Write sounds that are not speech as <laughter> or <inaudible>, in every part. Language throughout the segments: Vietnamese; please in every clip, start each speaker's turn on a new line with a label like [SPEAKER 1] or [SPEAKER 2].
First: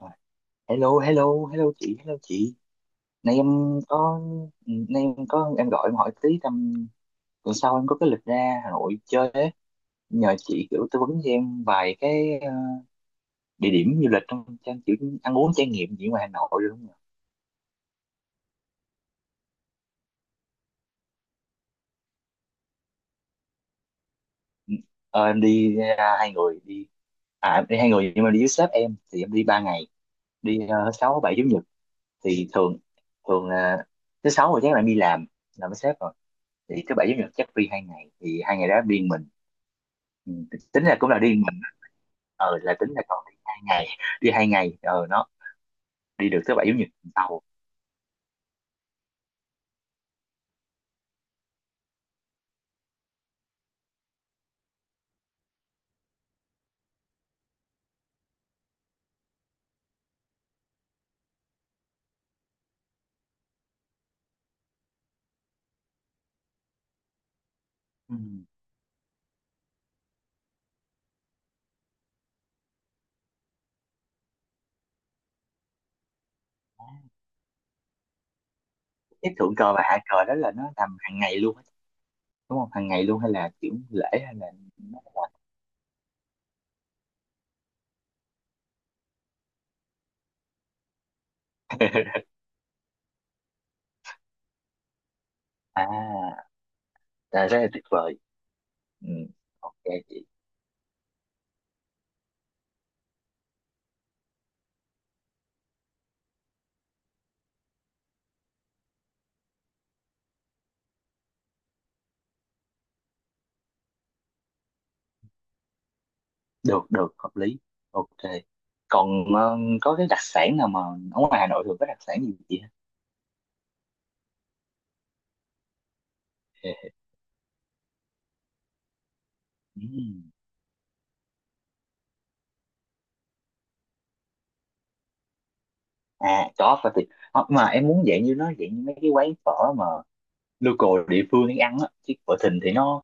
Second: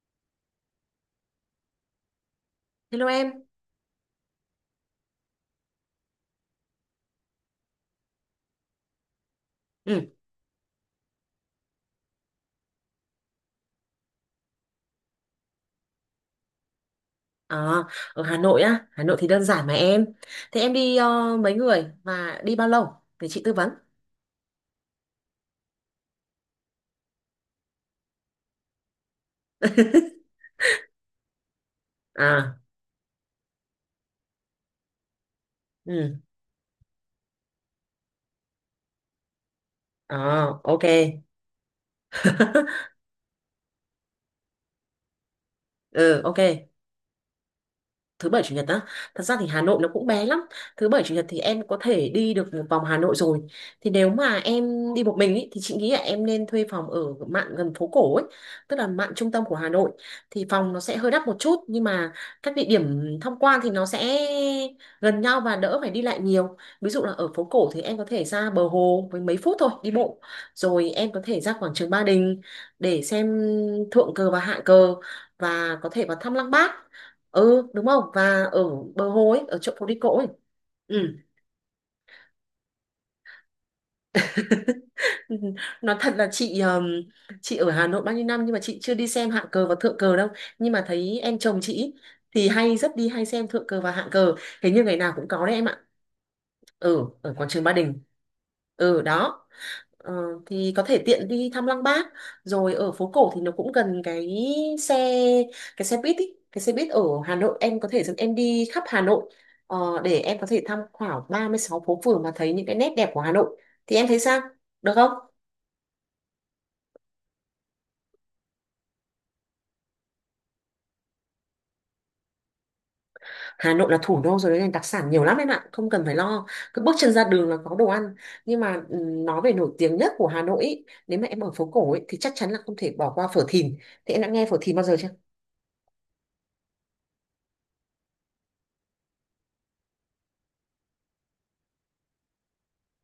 [SPEAKER 1] Rồi. Hello, hello, hello chị, hello chị.
[SPEAKER 2] Hello
[SPEAKER 1] Nay
[SPEAKER 2] em.
[SPEAKER 1] em có, nay em có, em gọi em hỏi tí tầm tuần sau em có cái lịch ra Hà Nội chơi ấy.
[SPEAKER 2] Ừ.
[SPEAKER 1] Nhờ chị kiểu tư vấn cho em vài cái địa điểm du lịch trong trang kiểu ăn uống trải nghiệm gì ngoài Hà Nội được không nhỉ?
[SPEAKER 2] À, ở Hà Nội á, Hà Nội thì đơn giản mà em. Thế em đi mấy người và đi bao lâu để chị tư vấn?
[SPEAKER 1] Ờ, em đi ra 2 người đi, à em đi 2 người nhưng mà đi với sếp em thì em đi 3 ngày, đi sáu bảy chủ nhật thì
[SPEAKER 2] À,
[SPEAKER 1] thường thường là thứ sáu rồi chắc là em đi làm với sếp rồi
[SPEAKER 2] ừ.
[SPEAKER 1] thì thứ bảy chủ nhật chắc đi 2 ngày thì 2 ngày đó em đi một mình. Ừ,
[SPEAKER 2] À, ok.
[SPEAKER 1] tính ra cũng là đi mình. Là tính
[SPEAKER 2] <laughs>
[SPEAKER 1] là còn đi 2 ngày, đi hai ngày nó
[SPEAKER 2] Ừ,
[SPEAKER 1] đi
[SPEAKER 2] ok.
[SPEAKER 1] được tới bảy chủ nhật tuần sau.
[SPEAKER 2] Thứ bảy chủ nhật á? Thật ra thì Hà Nội nó cũng bé lắm. Thứ bảy chủ nhật thì em có thể đi được một vòng Hà Nội rồi. Thì nếu mà em đi một mình ý, thì chị nghĩ là em nên thuê phòng ở mạn gần phố cổ ấy, tức là mạn trung tâm của Hà Nội. Thì phòng nó sẽ hơi đắt một chút, nhưng mà các địa điểm tham quan thì nó sẽ gần nhau và đỡ phải đi lại nhiều. Ví dụ là ở phố cổ thì em có
[SPEAKER 1] Ừ.
[SPEAKER 2] thể ra bờ hồ với mấy phút thôi đi bộ, rồi em có thể ra quảng trường Ba Đình để xem thượng cờ và hạ cờ, và có thể vào thăm Lăng Bác. Ừ đúng không, và ở bờ hồ
[SPEAKER 1] Cái
[SPEAKER 2] ấy,
[SPEAKER 1] thượng
[SPEAKER 2] ở chỗ
[SPEAKER 1] cờ và
[SPEAKER 2] phố đi
[SPEAKER 1] hạ
[SPEAKER 2] cỗ
[SPEAKER 1] cờ
[SPEAKER 2] ấy.
[SPEAKER 1] đó là nó
[SPEAKER 2] Ừ.
[SPEAKER 1] làm hàng ngày luôn á, đúng không, hàng ngày luôn hay là kiểu lễ hay là
[SPEAKER 2] <laughs> Nói thật là chị ở Hà Nội bao nhiêu năm nhưng mà chị chưa đi xem hạng cờ và thượng cờ đâu, nhưng mà thấy em chồng chị ý, thì hay rất đi hay xem thượng cờ và hạng cờ. Hình như ngày nào cũng có đấy em ạ,
[SPEAKER 1] à
[SPEAKER 2] ở ở
[SPEAKER 1] là
[SPEAKER 2] quảng
[SPEAKER 1] rất
[SPEAKER 2] trường
[SPEAKER 1] là
[SPEAKER 2] Ba
[SPEAKER 1] tuyệt
[SPEAKER 2] Đình.
[SPEAKER 1] vời.
[SPEAKER 2] Ừ
[SPEAKER 1] Ừ.
[SPEAKER 2] đó.
[SPEAKER 1] Ok
[SPEAKER 2] Ờ,
[SPEAKER 1] chị,
[SPEAKER 2] thì có thể tiện đi thăm Lăng Bác. Rồi ở phố cổ thì nó cũng gần xe cái xe buýt ý. Cái xe buýt ở Hà Nội em có thể dẫn em đi khắp Hà Nội, để em có thể tham khảo 36 phố phường mà thấy những cái nét đẹp của Hà Nội. Thì em thấy sao, được không?
[SPEAKER 1] được được hợp lý, ok. Còn có cái đặc sản nào mà ở ngoài Hà Nội thường có đặc sản gì chị ha?
[SPEAKER 2] Hà Nội là thủ đô rồi nên đặc sản nhiều lắm em ạ, không cần phải lo. Cứ bước
[SPEAKER 1] <laughs>
[SPEAKER 2] chân ra đường là có đồ ăn. Nhưng mà nói về nổi
[SPEAKER 1] Ừ.
[SPEAKER 2] tiếng nhất của Hà Nội ý, nếu mà em ở phố cổ ý, thì chắc chắn là không thể bỏ qua phở Thìn. Thì em đã nghe phở Thìn bao giờ chưa?
[SPEAKER 1] À có phải thì mà em muốn dạng như nó dạng như mấy cái quán phở mà local địa phương đi ăn á, chứ phở Thìn thì nó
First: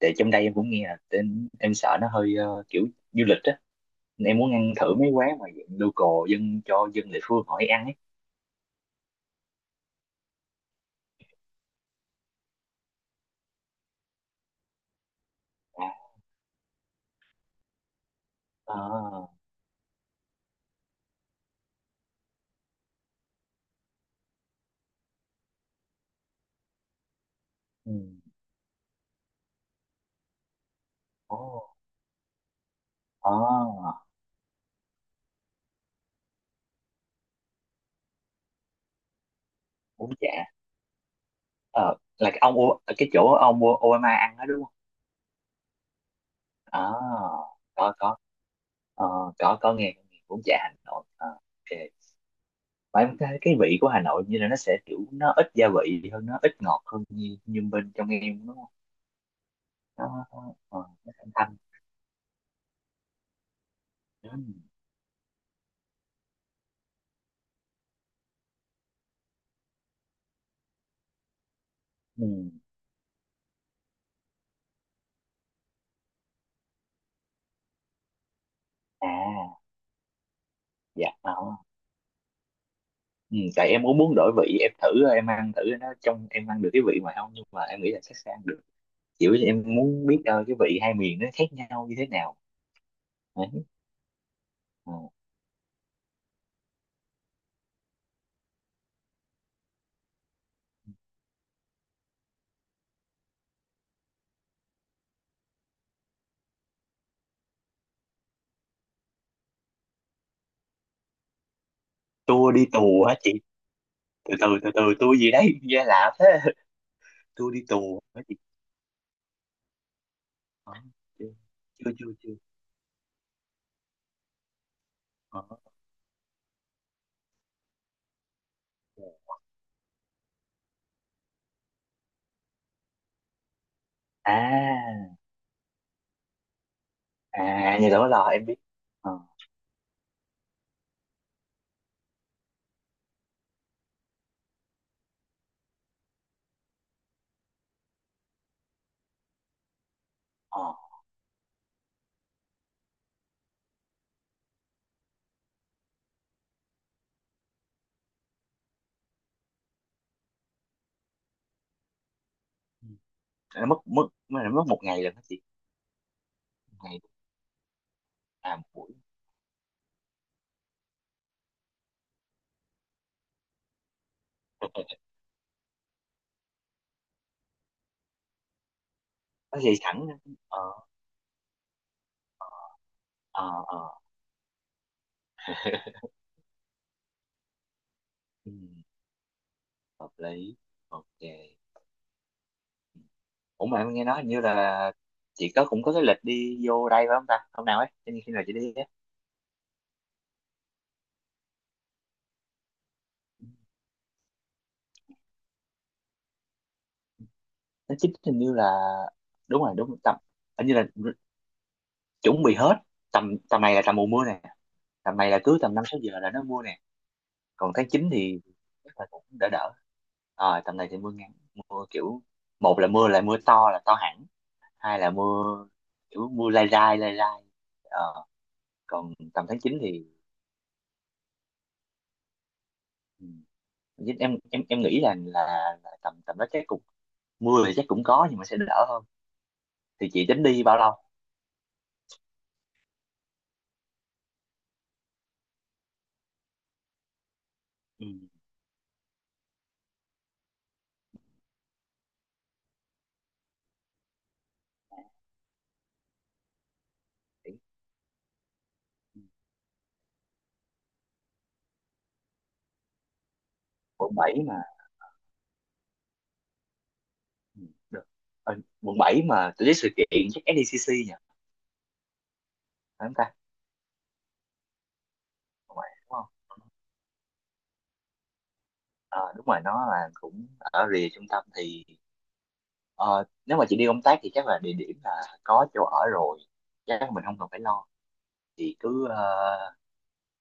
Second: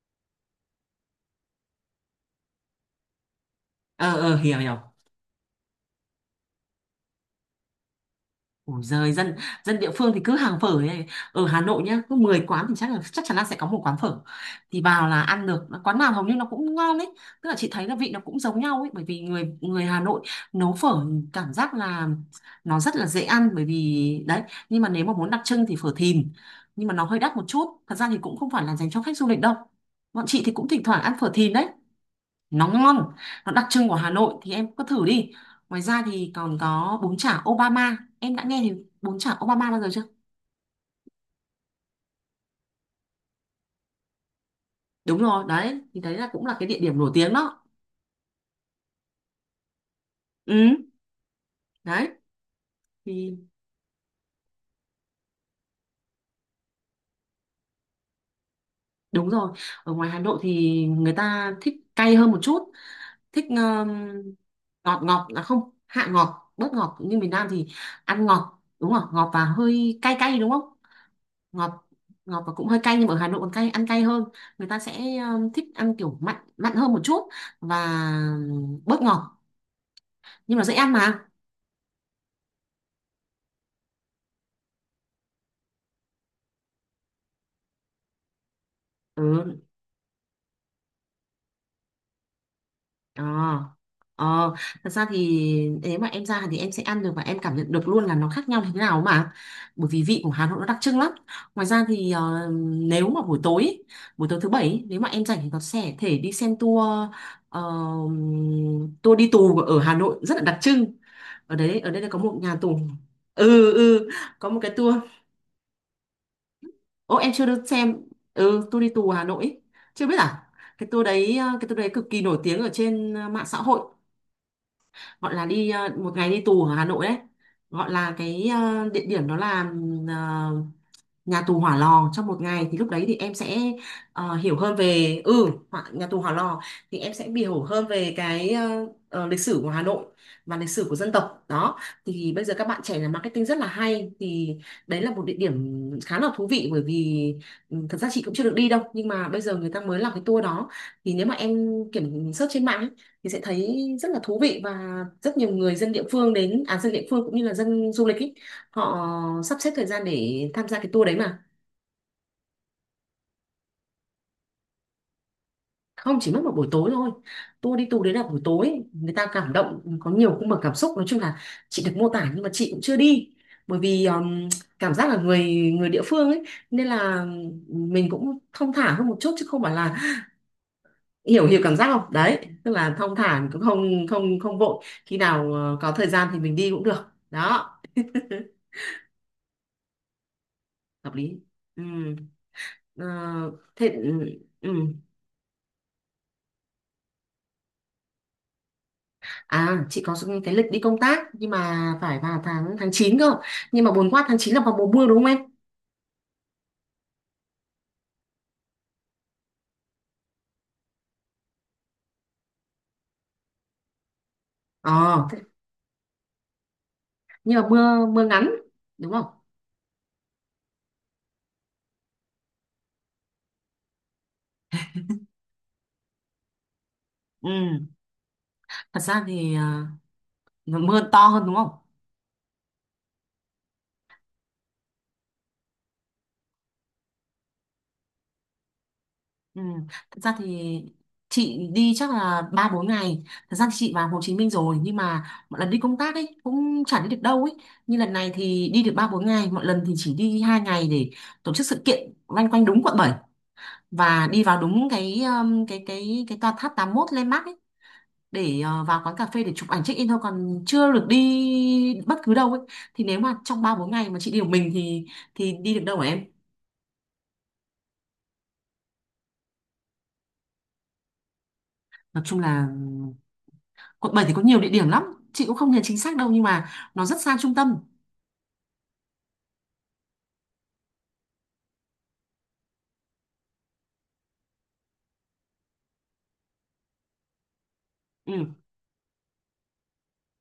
[SPEAKER 1] tại trong đây em cũng nghe là em sợ nó hơi kiểu du lịch á.
[SPEAKER 2] Ờ,
[SPEAKER 1] Nên
[SPEAKER 2] ờ,
[SPEAKER 1] em muốn
[SPEAKER 2] hiểu
[SPEAKER 1] ăn
[SPEAKER 2] hiểu.
[SPEAKER 1] thử mấy quán mà dạng local dân cho dân địa phương họ đi ăn ấy.
[SPEAKER 2] Ủa giời, dân dân địa phương thì cứ hàng phở này. Ở Hà Nội nhá, cứ 10 quán thì chắc chắn là sẽ có một quán phở. Thì vào là ăn được,
[SPEAKER 1] À,
[SPEAKER 2] quán nào hầu như nó cũng ngon ấy. Tức là chị thấy là vị nó cũng giống nhau ấy, bởi vì
[SPEAKER 1] à,
[SPEAKER 2] người người Hà Nội nấu phở cảm giác là nó rất là dễ ăn, bởi vì đấy, nhưng mà nếu mà muốn đặc trưng thì phở Thìn. Nhưng mà nó hơi đắt một chút,
[SPEAKER 1] ừ,
[SPEAKER 2] thật ra thì cũng không phải là dành cho khách du lịch đâu. Bọn chị thì cũng thỉnh thoảng ăn phở
[SPEAKER 1] ồ,
[SPEAKER 2] Thìn đấy, nóng ngon. Nó đặc trưng của
[SPEAKER 1] à,
[SPEAKER 2] Hà Nội thì em cứ thử đi. Ngoài ra thì còn có bún chả Obama, em đã nghe thì bún chả Obama bao giờ chưa?
[SPEAKER 1] bún chả ờ là cái ông cái chỗ ông Obama ăn đó đúng không?
[SPEAKER 2] Đúng rồi đấy, thì đấy là cũng là cái địa
[SPEAKER 1] À,
[SPEAKER 2] điểm nổi tiếng đó.
[SPEAKER 1] có có. Ờ, có nghe bún chả Hà
[SPEAKER 2] Ừ
[SPEAKER 1] Nội. Ờ, ok.
[SPEAKER 2] đấy.
[SPEAKER 1] Mà em
[SPEAKER 2] Thì
[SPEAKER 1] cái vị của Hà Nội như là nó sẽ kiểu nó ít gia vị hơn nó ít ngọt hơn như như bên trong em đúng không?
[SPEAKER 2] đúng rồi, ở
[SPEAKER 1] Ờ,
[SPEAKER 2] ngoài Hà Nội
[SPEAKER 1] ờ,
[SPEAKER 2] thì
[SPEAKER 1] ờ,
[SPEAKER 2] người
[SPEAKER 1] nó thanh
[SPEAKER 2] ta
[SPEAKER 1] thanh.
[SPEAKER 2] thích cay hơn một chút. Thích
[SPEAKER 1] Ừ.
[SPEAKER 2] ngọt, ngọt là không, hạ ngọt, bớt ngọt, nhưng miền Nam thì ăn ngọt đúng không? Ngọt và hơi cay cay đúng không? Ngọt,
[SPEAKER 1] Ừ.
[SPEAKER 2] ngọt và cũng hơi cay, nhưng mà ở Hà Nội còn cay, ăn cay hơn. Người ta sẽ thích ăn kiểu mặn mặn hơn một chút và bớt ngọt.
[SPEAKER 1] À,
[SPEAKER 2] Nhưng mà dễ ăn
[SPEAKER 1] dạ.
[SPEAKER 2] mà.
[SPEAKER 1] Ờ. Ừ. Tại em cũng muốn đổi vị em thử, em ăn thử nó trong em ăn được cái vị ngoài không, nhưng mà em nghĩ là chắc sẽ ăn được. Chỉ là em
[SPEAKER 2] Ừ.
[SPEAKER 1] muốn biết cái vị hai miền nó khác nhau như thế nào
[SPEAKER 2] Ờ,
[SPEAKER 1] đấy.
[SPEAKER 2] ờ. Thật
[SPEAKER 1] Ờ.
[SPEAKER 2] ra thì nếu mà em ra thì em sẽ ăn được và em cảm nhận được luôn là nó khác nhau như thế nào mà, bởi vì vị của Hà Nội nó đặc trưng lắm. Ngoài ra thì, nếu mà buổi tối ý, buổi tối thứ bảy ý, nếu mà em rảnh thì có sẽ thể đi xem tour. ờ, Tour đi tù ở Hà Nội rất là đặc trưng. Ở đây là có một
[SPEAKER 1] Tua
[SPEAKER 2] nhà
[SPEAKER 1] đi
[SPEAKER 2] tù.
[SPEAKER 1] tù hả chị?
[SPEAKER 2] Ừ, ừ.
[SPEAKER 1] từ từ
[SPEAKER 2] Có một
[SPEAKER 1] từ
[SPEAKER 2] cái
[SPEAKER 1] từ
[SPEAKER 2] tour.
[SPEAKER 1] tua gì đấy <laughs> nghe lạ thế.
[SPEAKER 2] Ô,
[SPEAKER 1] <laughs>
[SPEAKER 2] em chưa
[SPEAKER 1] Tua đi
[SPEAKER 2] được
[SPEAKER 1] tù
[SPEAKER 2] xem.
[SPEAKER 1] hả chị?
[SPEAKER 2] Ừ, tour đi tù Hà Nội ấy. Chưa biết à?
[SPEAKER 1] Ờ,
[SPEAKER 2] cái tour
[SPEAKER 1] chưa
[SPEAKER 2] đấy ờ, cái tour
[SPEAKER 1] chưa
[SPEAKER 2] đấy cực
[SPEAKER 1] chưa
[SPEAKER 2] kỳ
[SPEAKER 1] chưa.
[SPEAKER 2] nổi tiếng ở trên mạng xã hội, gọi
[SPEAKER 1] Ờ.
[SPEAKER 2] là
[SPEAKER 1] Ok.
[SPEAKER 2] đi một ngày đi tù ở Hà Nội đấy. Gọi là cái, địa điểm đó là ờ, nhà tù Hỏa Lò trong một ngày. Thì lúc đấy thì em sẽ hiểu hơn
[SPEAKER 1] À,
[SPEAKER 2] về nhà tù Hỏa Lò. Thì em sẽ hiểu
[SPEAKER 1] à
[SPEAKER 2] hơn
[SPEAKER 1] nhà đó
[SPEAKER 2] về
[SPEAKER 1] là em
[SPEAKER 2] cái
[SPEAKER 1] biết. Ờ,
[SPEAKER 2] lịch sử của Hà Nội và lịch sử của dân tộc đó. Thì bây giờ các bạn trẻ làm marketing rất là hay, thì đấy là một địa điểm khá là thú vị, bởi vì thật ra chị cũng chưa được đi đâu, nhưng mà bây giờ người ta mới làm cái tour
[SPEAKER 1] ờ.
[SPEAKER 2] đó. Thì nếu mà em kiểm search trên mạng ấy, thì sẽ thấy rất là thú vị, và rất nhiều người dân địa phương đến, à, dân địa phương cũng như là dân du lịch ý, họ sắp xếp thời gian để tham gia cái tour đấy mà.
[SPEAKER 1] Ừ, nó mất mất nó mất 1 ngày rồi đó chị,
[SPEAKER 2] Không, chỉ mất một buổi
[SPEAKER 1] một
[SPEAKER 2] tối
[SPEAKER 1] ngày
[SPEAKER 2] thôi. Tour đấy là buổi
[SPEAKER 1] à một
[SPEAKER 2] tối,
[SPEAKER 1] buổi.
[SPEAKER 2] người ta cảm động, có nhiều cung bậc cảm xúc, nói chung là chị được mô tả, nhưng mà chị cũng chưa đi, bởi vì cảm
[SPEAKER 1] <laughs>
[SPEAKER 2] giác là người người địa phương ấy, nên là mình cũng thong thả hơn một chút chứ
[SPEAKER 1] Nó
[SPEAKER 2] không phải
[SPEAKER 1] dậy
[SPEAKER 2] là,
[SPEAKER 1] sẵn đó. Ờ
[SPEAKER 2] hiểu hiểu cảm giác không đấy, tức là thong thả,
[SPEAKER 1] ờ.
[SPEAKER 2] cũng
[SPEAKER 1] Ờ.
[SPEAKER 2] không, không không vội, khi nào có thời gian thì mình đi cũng được. Đó.
[SPEAKER 1] Ừ, hợp lý,
[SPEAKER 2] Hợp
[SPEAKER 1] ok.
[SPEAKER 2] lý. Ừ. Ờ,
[SPEAKER 1] Ủa mà
[SPEAKER 2] thế.
[SPEAKER 1] em nghe nói
[SPEAKER 2] Ừ.
[SPEAKER 1] hình như
[SPEAKER 2] Ừ.
[SPEAKER 1] là chị có cũng có cái lịch đi vô đây phải không ta, hôm nào ấy, cho nên khi nào chị đi ấy?
[SPEAKER 2] À, chị có cái lịch đi công tác nhưng mà phải vào tháng tháng 9 cơ. Nhưng mà buồn quá, tháng 9 là vào mùa mưa đúng không em?
[SPEAKER 1] Nó chính hình như là đúng rồi, tầm hình như là chuẩn bị hết tầm tầm này là tầm mùa mưa nè. Tầm
[SPEAKER 2] Ờ,
[SPEAKER 1] này là cứ tầm 5 6 giờ là nó mưa nè,
[SPEAKER 2] nhưng mà
[SPEAKER 1] còn tháng
[SPEAKER 2] mưa,
[SPEAKER 1] 9
[SPEAKER 2] mưa
[SPEAKER 1] thì
[SPEAKER 2] ngắn
[SPEAKER 1] chắc là
[SPEAKER 2] đúng
[SPEAKER 1] cũng
[SPEAKER 2] không?
[SPEAKER 1] đỡ đỡ. Ờ, tầm này thì mưa ngắn, mưa kiểu một là mưa to là to hẳn, hai là mưa kiểu mưa lai dai lai dai.
[SPEAKER 2] Ừ, thật
[SPEAKER 1] Còn
[SPEAKER 2] ra
[SPEAKER 1] tầm
[SPEAKER 2] thì
[SPEAKER 1] tháng 9
[SPEAKER 2] à,
[SPEAKER 1] thì
[SPEAKER 2] mưa to hơn đúng không?
[SPEAKER 1] ừ, em nghĩ là tầm tầm đó chắc cũng mưa thì chắc cũng có nhưng mà sẽ đỡ hơn.
[SPEAKER 2] Ừ,
[SPEAKER 1] Thì
[SPEAKER 2] thật
[SPEAKER 1] chị
[SPEAKER 2] ra
[SPEAKER 1] tính đi bao
[SPEAKER 2] thì
[SPEAKER 1] lâu?
[SPEAKER 2] chị đi chắc là 3 4 ngày. Thật ra thì chị vào Hồ Chí Minh rồi nhưng mà mọi lần đi công tác ấy cũng chả đi được đâu ấy. Như
[SPEAKER 1] Ừ.
[SPEAKER 2] lần này thì đi được 3 4 ngày, mọi lần thì chỉ đi 2 ngày để tổ chức sự kiện loanh quanh đúng quận 7, và đi vào đúng cái tòa tháp 81 landmark ấy để vào quán cà phê để chụp ảnh check in thôi, còn chưa được đi bất cứ đâu ấy. Thì nếu mà trong 3 4 ngày
[SPEAKER 1] Quận
[SPEAKER 2] mà chị
[SPEAKER 1] 7
[SPEAKER 2] đi một
[SPEAKER 1] mà.
[SPEAKER 2] mình thì đi được đâu hả em?
[SPEAKER 1] Ừ, được. Ờ, quận 7 mà tổ chức sự kiện chắc SDCC nhỉ,
[SPEAKER 2] Nói chung là
[SPEAKER 1] phải không ta,
[SPEAKER 2] quận 7 thì có nhiều địa điểm lắm, chị cũng không
[SPEAKER 1] quận
[SPEAKER 2] nhớ
[SPEAKER 1] 7
[SPEAKER 2] chính
[SPEAKER 1] đúng
[SPEAKER 2] xác
[SPEAKER 1] không?
[SPEAKER 2] đâu, nhưng mà nó rất xa trung tâm.
[SPEAKER 1] Ờ, đúng rồi, nó là cũng ở rìa trung tâm thì ờ, nếu mà chị đi công tác thì chắc là địa điểm là có chỗ ở rồi, chắc là mình không cần phải lo.
[SPEAKER 2] Ừ,
[SPEAKER 1] Chị cứ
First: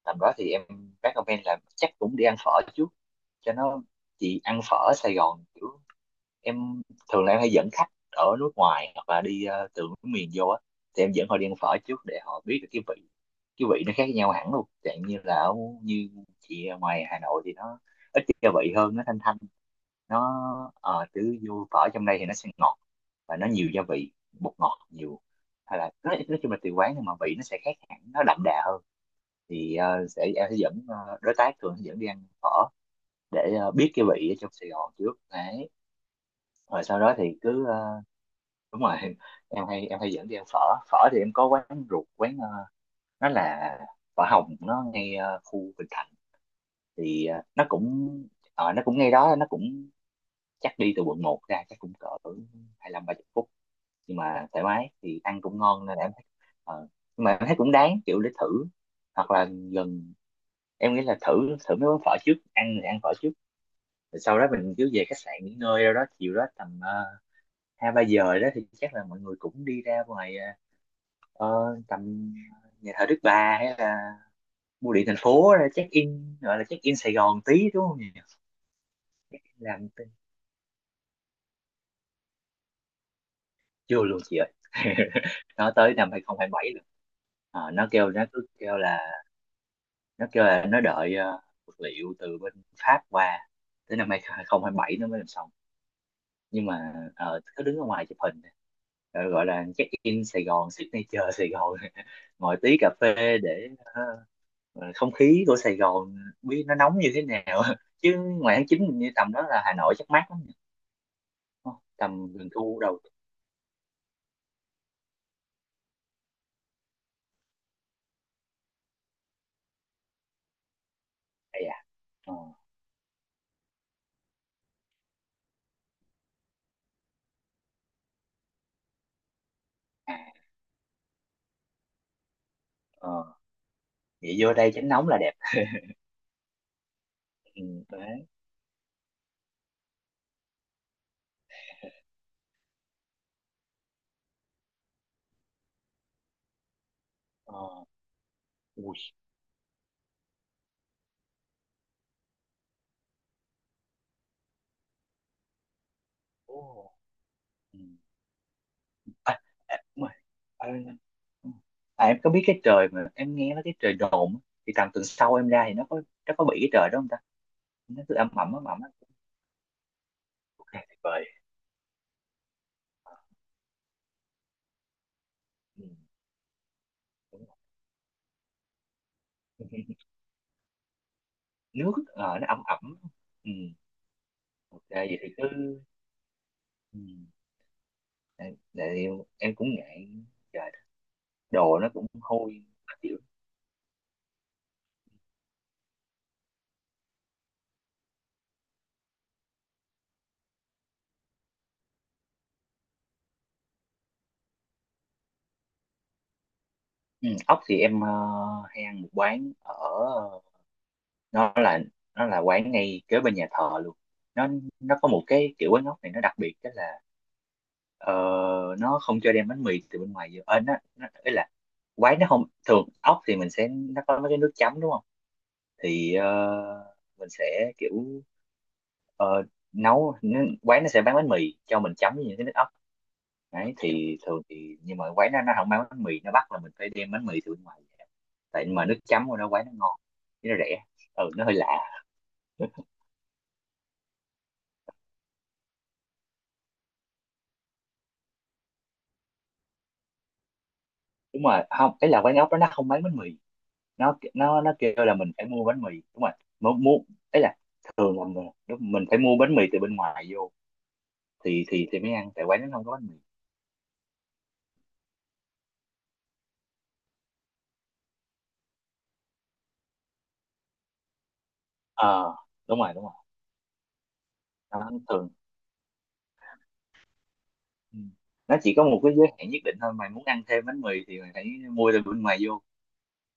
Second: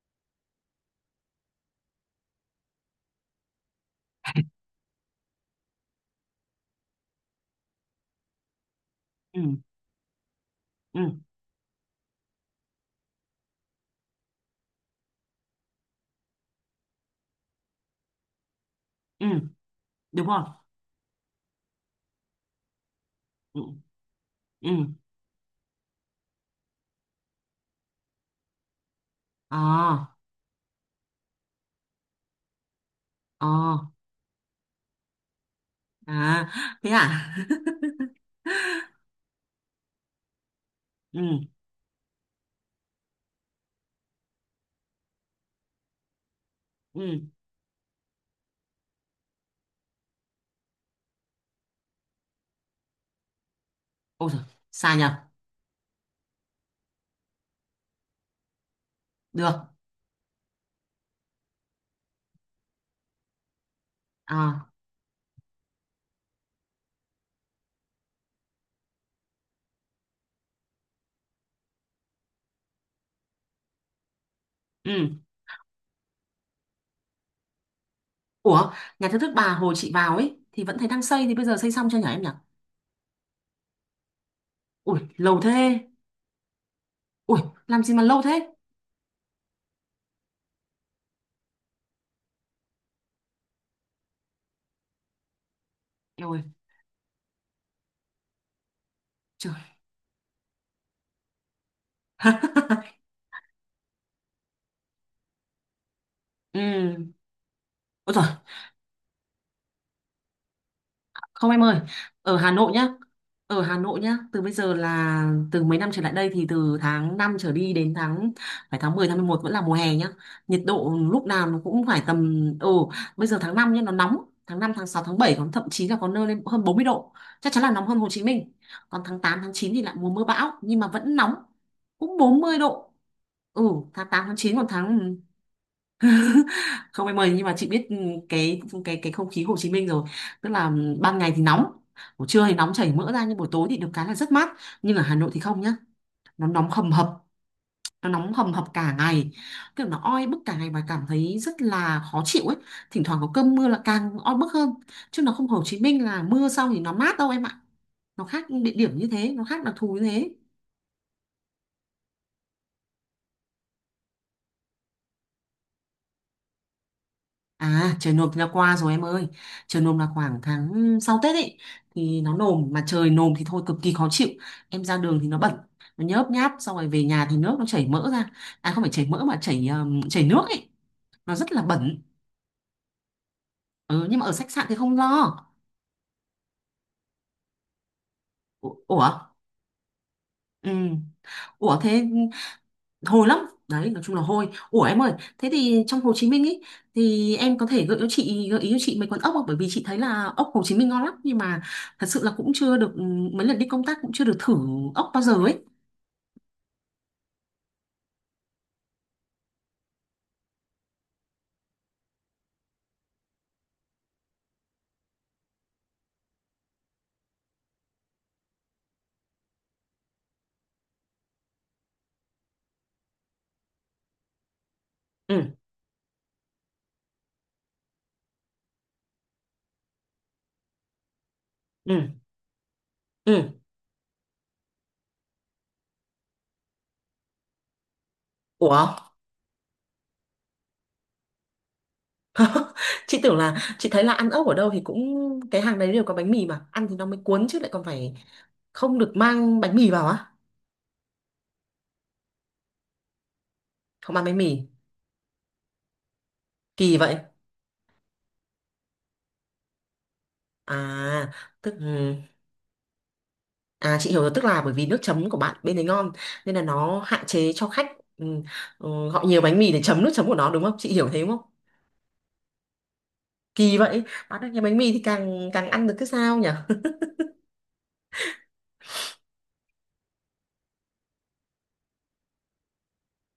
[SPEAKER 1] tầm đó thì em recommend là chắc cũng đi ăn phở trước cho nó chị ăn phở ở Sài Gòn kiểu em thường là em hay dẫn khách ở nước ngoài hoặc là
[SPEAKER 2] ừ,
[SPEAKER 1] đi từ nước miền vô á,
[SPEAKER 2] ừ,
[SPEAKER 1] thì em dẫn họ đi ăn phở trước để họ biết được cái vị, cái vị nó khác nhau hẳn luôn chẳng như là ở như chị ở ngoài Hà Nội thì nó ít gia vị hơn nó thanh
[SPEAKER 2] ừ.
[SPEAKER 1] thanh
[SPEAKER 2] Đúng
[SPEAKER 1] nó
[SPEAKER 2] rồi.
[SPEAKER 1] ờ, chứ vô phở trong đây thì nó sẽ ngọt và nó
[SPEAKER 2] Ừ,
[SPEAKER 1] nhiều gia vị bột
[SPEAKER 2] ừ.
[SPEAKER 1] ngọt nhiều hay là nói chung là tùy quán nhưng mà vị nó sẽ khác hẳn nó đậm đà hơn.
[SPEAKER 2] Ờ,
[SPEAKER 1] Thì sẽ em sẽ dẫn đối tác thường sẽ dẫn đi ăn phở
[SPEAKER 2] ờ.
[SPEAKER 1] để biết cái vị ở trong Sài Gòn trước đấy,
[SPEAKER 2] À,
[SPEAKER 1] rồi
[SPEAKER 2] thế
[SPEAKER 1] sau đó
[SPEAKER 2] à?
[SPEAKER 1] thì cứ
[SPEAKER 2] <laughs>
[SPEAKER 1] ờ, đúng rồi. <laughs> Em hay em hay dẫn đi ăn phở. Phở thì em
[SPEAKER 2] Ừ,
[SPEAKER 1] có quán ruột, quán nó là phở Hồng, nó ngay khu Bình Thạnh.
[SPEAKER 2] ừ.
[SPEAKER 1] Thì nó cũng nó cũng ngay đó, nó cũng chắc đi từ quận một ra chắc cũng cỡ 25 30 phút, nhưng
[SPEAKER 2] Ôi giời,
[SPEAKER 1] mà thoải mái
[SPEAKER 2] xa nhờ.
[SPEAKER 1] thì ăn cũng ngon nên là em thấy ờ, nhưng mà em thấy cũng đáng kiểu để thử. Hoặc là
[SPEAKER 2] Được.
[SPEAKER 1] gần, em nghĩ là thử thử mấy món phở trước ăn thì ăn phở trước, rồi
[SPEAKER 2] Ờ.
[SPEAKER 1] sau đó mình cứ về khách sạn nghỉ ngơi đâu đó, chiều đó tầm hai ba giờ đó thì chắc là mọi người cũng đi ra ngoài ờ, tầm nhà thờ Đức Bà hay là bưu điện
[SPEAKER 2] Ừ.
[SPEAKER 1] thành phố ra check in, gọi là check in Sài Gòn tí đúng không nhỉ?
[SPEAKER 2] Ủa, nhà thờ Đức Bà hồi
[SPEAKER 1] làm
[SPEAKER 2] chị
[SPEAKER 1] t-
[SPEAKER 2] vào ấy thì vẫn thấy đang xây, thì bây giờ xây xong chưa nhỉ em nhỉ?
[SPEAKER 1] Chưa luôn chị ơi.
[SPEAKER 2] Ui,
[SPEAKER 1] <laughs>
[SPEAKER 2] lâu
[SPEAKER 1] Nó
[SPEAKER 2] thế.
[SPEAKER 1] tới 2027 rồi.
[SPEAKER 2] Ui,
[SPEAKER 1] Ờ,
[SPEAKER 2] làm
[SPEAKER 1] nó
[SPEAKER 2] gì mà
[SPEAKER 1] kêu
[SPEAKER 2] lâu
[SPEAKER 1] nó cứ
[SPEAKER 2] thế?
[SPEAKER 1] kêu là nó đợi vật liệu từ bên Pháp qua, tới 2027 nó mới làm xong.
[SPEAKER 2] Eo ơi,
[SPEAKER 1] Nhưng mà ờ, cứ đứng ở ngoài chụp hình. Ờ, gọi là
[SPEAKER 2] trời.
[SPEAKER 1] check in Sài Gòn, signature Sài Gòn. <laughs> Ngồi tí cà
[SPEAKER 2] <laughs>
[SPEAKER 1] phê để ờ, không khí của Sài Gòn
[SPEAKER 2] Ừ.
[SPEAKER 1] biết nó nóng như thế nào. <laughs>
[SPEAKER 2] Ôi
[SPEAKER 1] Chứ
[SPEAKER 2] trời.
[SPEAKER 1] ngoài tháng chín mình như tầm đó là Hà Nội chắc mát lắm nhỉ?
[SPEAKER 2] Không em
[SPEAKER 1] Ờ,
[SPEAKER 2] ơi,
[SPEAKER 1] tầm
[SPEAKER 2] ở
[SPEAKER 1] gần
[SPEAKER 2] Hà Nội
[SPEAKER 1] thu
[SPEAKER 2] nhá.
[SPEAKER 1] đầu.
[SPEAKER 2] Ở Hà Nội nhá, từ bây giờ là từ mấy năm trở lại đây thì từ tháng 5 trở đi đến tháng, phải tháng 10, tháng 11 vẫn là mùa hè nhá. Nhiệt độ lúc nào nó
[SPEAKER 1] Vậy à.
[SPEAKER 2] cũng phải
[SPEAKER 1] Ờ.
[SPEAKER 2] tầm, bây giờ tháng 5 nhá nó nóng, tháng 5 tháng 6 tháng 7 còn thậm chí là có nơi lên hơn 40 độ. Chắc chắn là nóng hơn Hồ Chí Minh. Còn tháng 8 tháng 9 thì lại mùa
[SPEAKER 1] À.
[SPEAKER 2] mưa bão nhưng mà vẫn nóng, cũng 40 độ.
[SPEAKER 1] Ờ.
[SPEAKER 2] Ừ, tháng tám tháng
[SPEAKER 1] Vậy vô
[SPEAKER 2] chín còn
[SPEAKER 1] đây tránh nóng là đẹp.
[SPEAKER 2] không em ơi, nhưng mà
[SPEAKER 1] Ừ,
[SPEAKER 2] chị biết
[SPEAKER 1] đấy.
[SPEAKER 2] cái không khí Hồ Chí Minh rồi. Tức là ban ngày thì nóng, buổi trưa thì nóng chảy mỡ ra, nhưng buổi tối thì được cái là rất mát. Nhưng ở Hà Nội thì không nhá, nó nóng hầm hập,
[SPEAKER 1] Ờ.
[SPEAKER 2] nó nóng hầm hập cả
[SPEAKER 1] Ui.
[SPEAKER 2] ngày, kiểu nó oi bức cả ngày và cảm thấy rất là khó chịu ấy. Thỉnh thoảng có cơn mưa là càng oi bức hơn, chứ nó không, Hồ Chí Minh là mưa xong thì
[SPEAKER 1] Ồ.
[SPEAKER 2] nó mát đâu em ạ.
[SPEAKER 1] Ừ.
[SPEAKER 2] Nó khác địa điểm như thế,
[SPEAKER 1] À,
[SPEAKER 2] nó khác đặc
[SPEAKER 1] à,
[SPEAKER 2] thù như
[SPEAKER 1] đúng rồi.
[SPEAKER 2] thế.
[SPEAKER 1] À, à, em có biết cái trời mà em nghe nó cái trời đồn á, thì tầm tuần sau em ra thì nó có bị cái trời đó không ta,
[SPEAKER 2] À,
[SPEAKER 1] nó
[SPEAKER 2] trời
[SPEAKER 1] cứ âm
[SPEAKER 2] nồm là
[SPEAKER 1] ầm âm
[SPEAKER 2] qua
[SPEAKER 1] ẩm á.
[SPEAKER 2] rồi em ơi. Trời nồm là khoảng
[SPEAKER 1] Ok,
[SPEAKER 2] tháng
[SPEAKER 1] tuyệt
[SPEAKER 2] sau
[SPEAKER 1] vời.
[SPEAKER 2] Tết ấy, thì nó nồm, mà trời nồm thì thôi cực kỳ khó chịu. Em ra đường thì nó bẩn,
[SPEAKER 1] Ừ,
[SPEAKER 2] nó nhớp nháp, xong rồi về nhà thì
[SPEAKER 1] đúng
[SPEAKER 2] nước
[SPEAKER 1] rồi.
[SPEAKER 2] nó chảy mỡ ra. À không phải chảy mỡ, mà chảy
[SPEAKER 1] <laughs>
[SPEAKER 2] chảy nước ấy, nó rất là
[SPEAKER 1] Nước
[SPEAKER 2] bẩn.
[SPEAKER 1] nó âm ẩm. Ừ,
[SPEAKER 2] Ừ, nhưng mà ở khách sạn thì
[SPEAKER 1] ok
[SPEAKER 2] không
[SPEAKER 1] vậy thì
[SPEAKER 2] lo.
[SPEAKER 1] cứ. Ừ. Tại tại vì
[SPEAKER 2] Ủa,
[SPEAKER 1] em cũng ngại.
[SPEAKER 2] ừ.
[SPEAKER 1] Trời đất, đồ
[SPEAKER 2] Ủa
[SPEAKER 1] nó cũng
[SPEAKER 2] thế,
[SPEAKER 1] hôi khó chịu.
[SPEAKER 2] hôi lắm đấy, nói chung là hôi. Ủa em ơi, thế thì trong Hồ Chí Minh ý, thì em có thể gợi ý cho chị mấy quán ốc không, bởi vì chị thấy là ốc Hồ Chí Minh ngon lắm, nhưng mà thật sự là cũng chưa được, mấy lần đi công tác cũng chưa được thử ốc bao giờ ấy.
[SPEAKER 1] Ừ, ốc thì em hay ăn một quán ở nó là, nó là quán ngay kế bên nhà thờ luôn. nó nó có một cái kiểu quán ốc này nó đặc biệt đó là ờ, nó không cho đem bánh mì từ bên ngoài vô. Ờ, nó ý là quán nó không thường ốc thì mình sẽ nó có mấy cái nước chấm đúng không,
[SPEAKER 2] Ừ,
[SPEAKER 1] thì mình sẽ kiểu ờ, nấu quán nó sẽ bán bánh mì cho mình
[SPEAKER 2] ừ,
[SPEAKER 1] chấm với những cái nước ốc
[SPEAKER 2] ừ.
[SPEAKER 1] đấy. Thì thường thì nhưng mà quán nó không bán bánh mì, nó bắt là mình phải đem bánh mì từ bên ngoài về. Tại mà
[SPEAKER 2] Ủa,
[SPEAKER 1] nước chấm của nó quán nó ngon chứ nó rẻ. Ừ, nó hơi lạ.
[SPEAKER 2] chị thấy là ăn ốc ở đâu thì cũng cái hàng đấy đều có bánh mì mà ăn thì nó mới cuốn, chứ lại còn phải không được mang bánh mì vào á?
[SPEAKER 1] Đúng rồi, không cái là quán ốc đó nó không bán bánh mì,
[SPEAKER 2] Không mang bánh mì,
[SPEAKER 1] nó kêu là mình phải mua bánh mì. Đúng rồi, mua, mua
[SPEAKER 2] kỳ vậy?
[SPEAKER 1] ấy. Là thường là mình, lúc mình phải mua bánh mì từ bên ngoài vô
[SPEAKER 2] À,
[SPEAKER 1] thì
[SPEAKER 2] tức
[SPEAKER 1] thì mới ăn, tại quán nó không có bánh mì.
[SPEAKER 2] À chị hiểu rồi, tức là bởi vì nước chấm của bạn bên đấy ngon, nên là nó hạn chế cho khách gọi nhiều bánh mì để chấm nước chấm của nó đúng không? Chị hiểu thế đúng không?
[SPEAKER 1] Ờ, đúng rồi đúng rồi.
[SPEAKER 2] Kỳ vậy, bán được nhiều bánh
[SPEAKER 1] Nó
[SPEAKER 2] mì thì
[SPEAKER 1] thường
[SPEAKER 2] càng càng ăn được cái sao nhỉ? <laughs>
[SPEAKER 1] ừ, nó chỉ có một cái giới hạn nhất định thôi, mày muốn ăn thêm bánh mì thì mày phải mua từ bên ngoài vô.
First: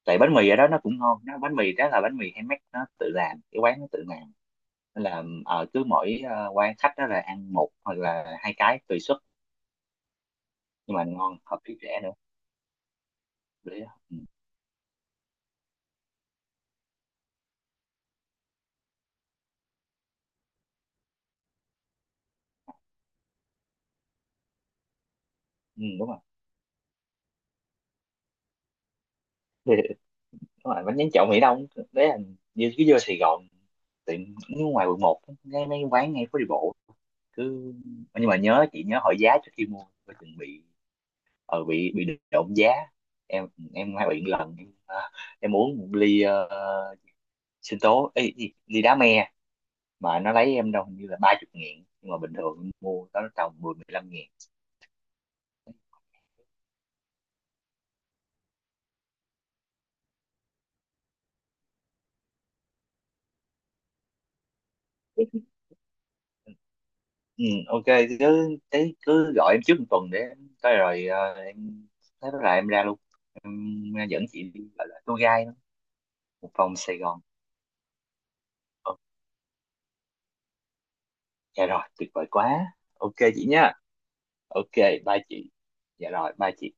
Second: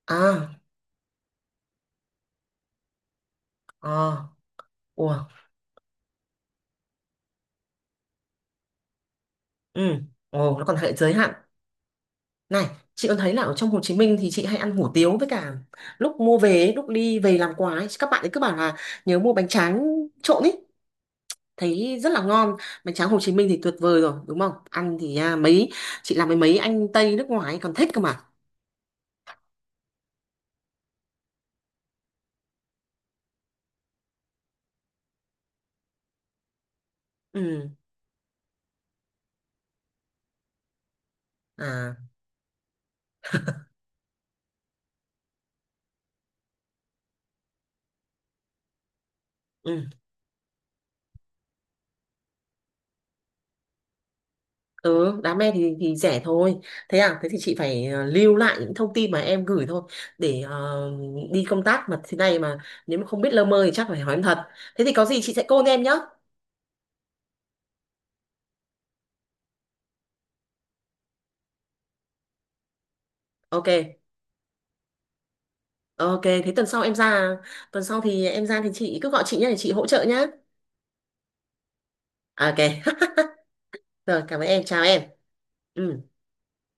[SPEAKER 1] Tại bánh mì ở
[SPEAKER 2] À,
[SPEAKER 1] đó nó cũng ngon, nó bánh mì đó là bánh mì handmade nó tự làm, cái quán nó tự
[SPEAKER 2] à,
[SPEAKER 1] làm. Nên
[SPEAKER 2] ủa,
[SPEAKER 1] là ở cứ mỗi quan khách đó là ăn một hoặc là hai cái tùy suất.
[SPEAKER 2] ừ, ồ, nó còn hệ
[SPEAKER 1] Nhưng mà
[SPEAKER 2] giới hạn.
[SPEAKER 1] ngon hợp với trẻ nữa.
[SPEAKER 2] Này, chị có thấy là ở trong Hồ
[SPEAKER 1] Để,
[SPEAKER 2] Chí Minh
[SPEAKER 1] ừ,
[SPEAKER 2] thì chị hay ăn hủ tiếu, với cả lúc mua về ấy, lúc đi về làm quà ấy, các bạn ấy cứ bảo là nhớ mua bánh tráng trộn ý. Thấy rất là ngon. Bánh tráng Hồ Chí Minh thì tuyệt vời rồi đúng không? Ăn thì à, mấy
[SPEAKER 1] ừ, đúng
[SPEAKER 2] chị làm với mấy anh Tây nước ngoài ấy còn thích cơ mà.
[SPEAKER 1] rồi đúng rồi, bánh tráng trộn Mỹ Đông. Đấy là như cứ vô Sài Gòn, tiệm, nếu ngoài quận một ngay mấy quán ngay phố đi bộ
[SPEAKER 2] Ừ.
[SPEAKER 1] cứ, nhưng mà nhớ chị nhớ hỏi giá trước khi mua coi chừng bị
[SPEAKER 2] À.
[SPEAKER 1] bị trộm giá. em em hay bị một lần em, à, em uống một ly sinh tố ê, ly đá me,
[SPEAKER 2] Ừ.
[SPEAKER 1] mà nó lấy em đâu hình như là 30.000 nhưng mà bình thường em mua đó tầm 10 15 ngàn.
[SPEAKER 2] Ừ đá me thì rẻ thôi. Thế à, thế thì chị phải à, lưu lại những thông tin mà em gửi thôi, để đi công tác mà thế này mà, nếu mà không biết lơ mơ thì chắc phải hỏi em thật. Thế thì có gì chị sẽ call em nhá.
[SPEAKER 1] Ừ, ok, cứ thế cứ gọi em trước 1 tuần để em tới rồi em, thế là em ra luôn, em
[SPEAKER 2] Ok.
[SPEAKER 1] dẫn chị đi gọi là tour guide
[SPEAKER 2] Ok,
[SPEAKER 1] một
[SPEAKER 2] thế tuần
[SPEAKER 1] vòng
[SPEAKER 2] sau em
[SPEAKER 1] Sài Gòn.
[SPEAKER 2] ra. Tuần sau thì em ra thì
[SPEAKER 1] Ờ,
[SPEAKER 2] chị cứ gọi chị nhá, để chị hỗ trợ nhá.
[SPEAKER 1] dạ rồi tuyệt vời
[SPEAKER 2] Ok.
[SPEAKER 1] quá.
[SPEAKER 2] <laughs>
[SPEAKER 1] Ok chị nha.
[SPEAKER 2] Rồi cảm ơn em,
[SPEAKER 1] Ok
[SPEAKER 2] chào em.
[SPEAKER 1] bye chị.
[SPEAKER 2] Ừ.
[SPEAKER 1] Dạ rồi bye chị.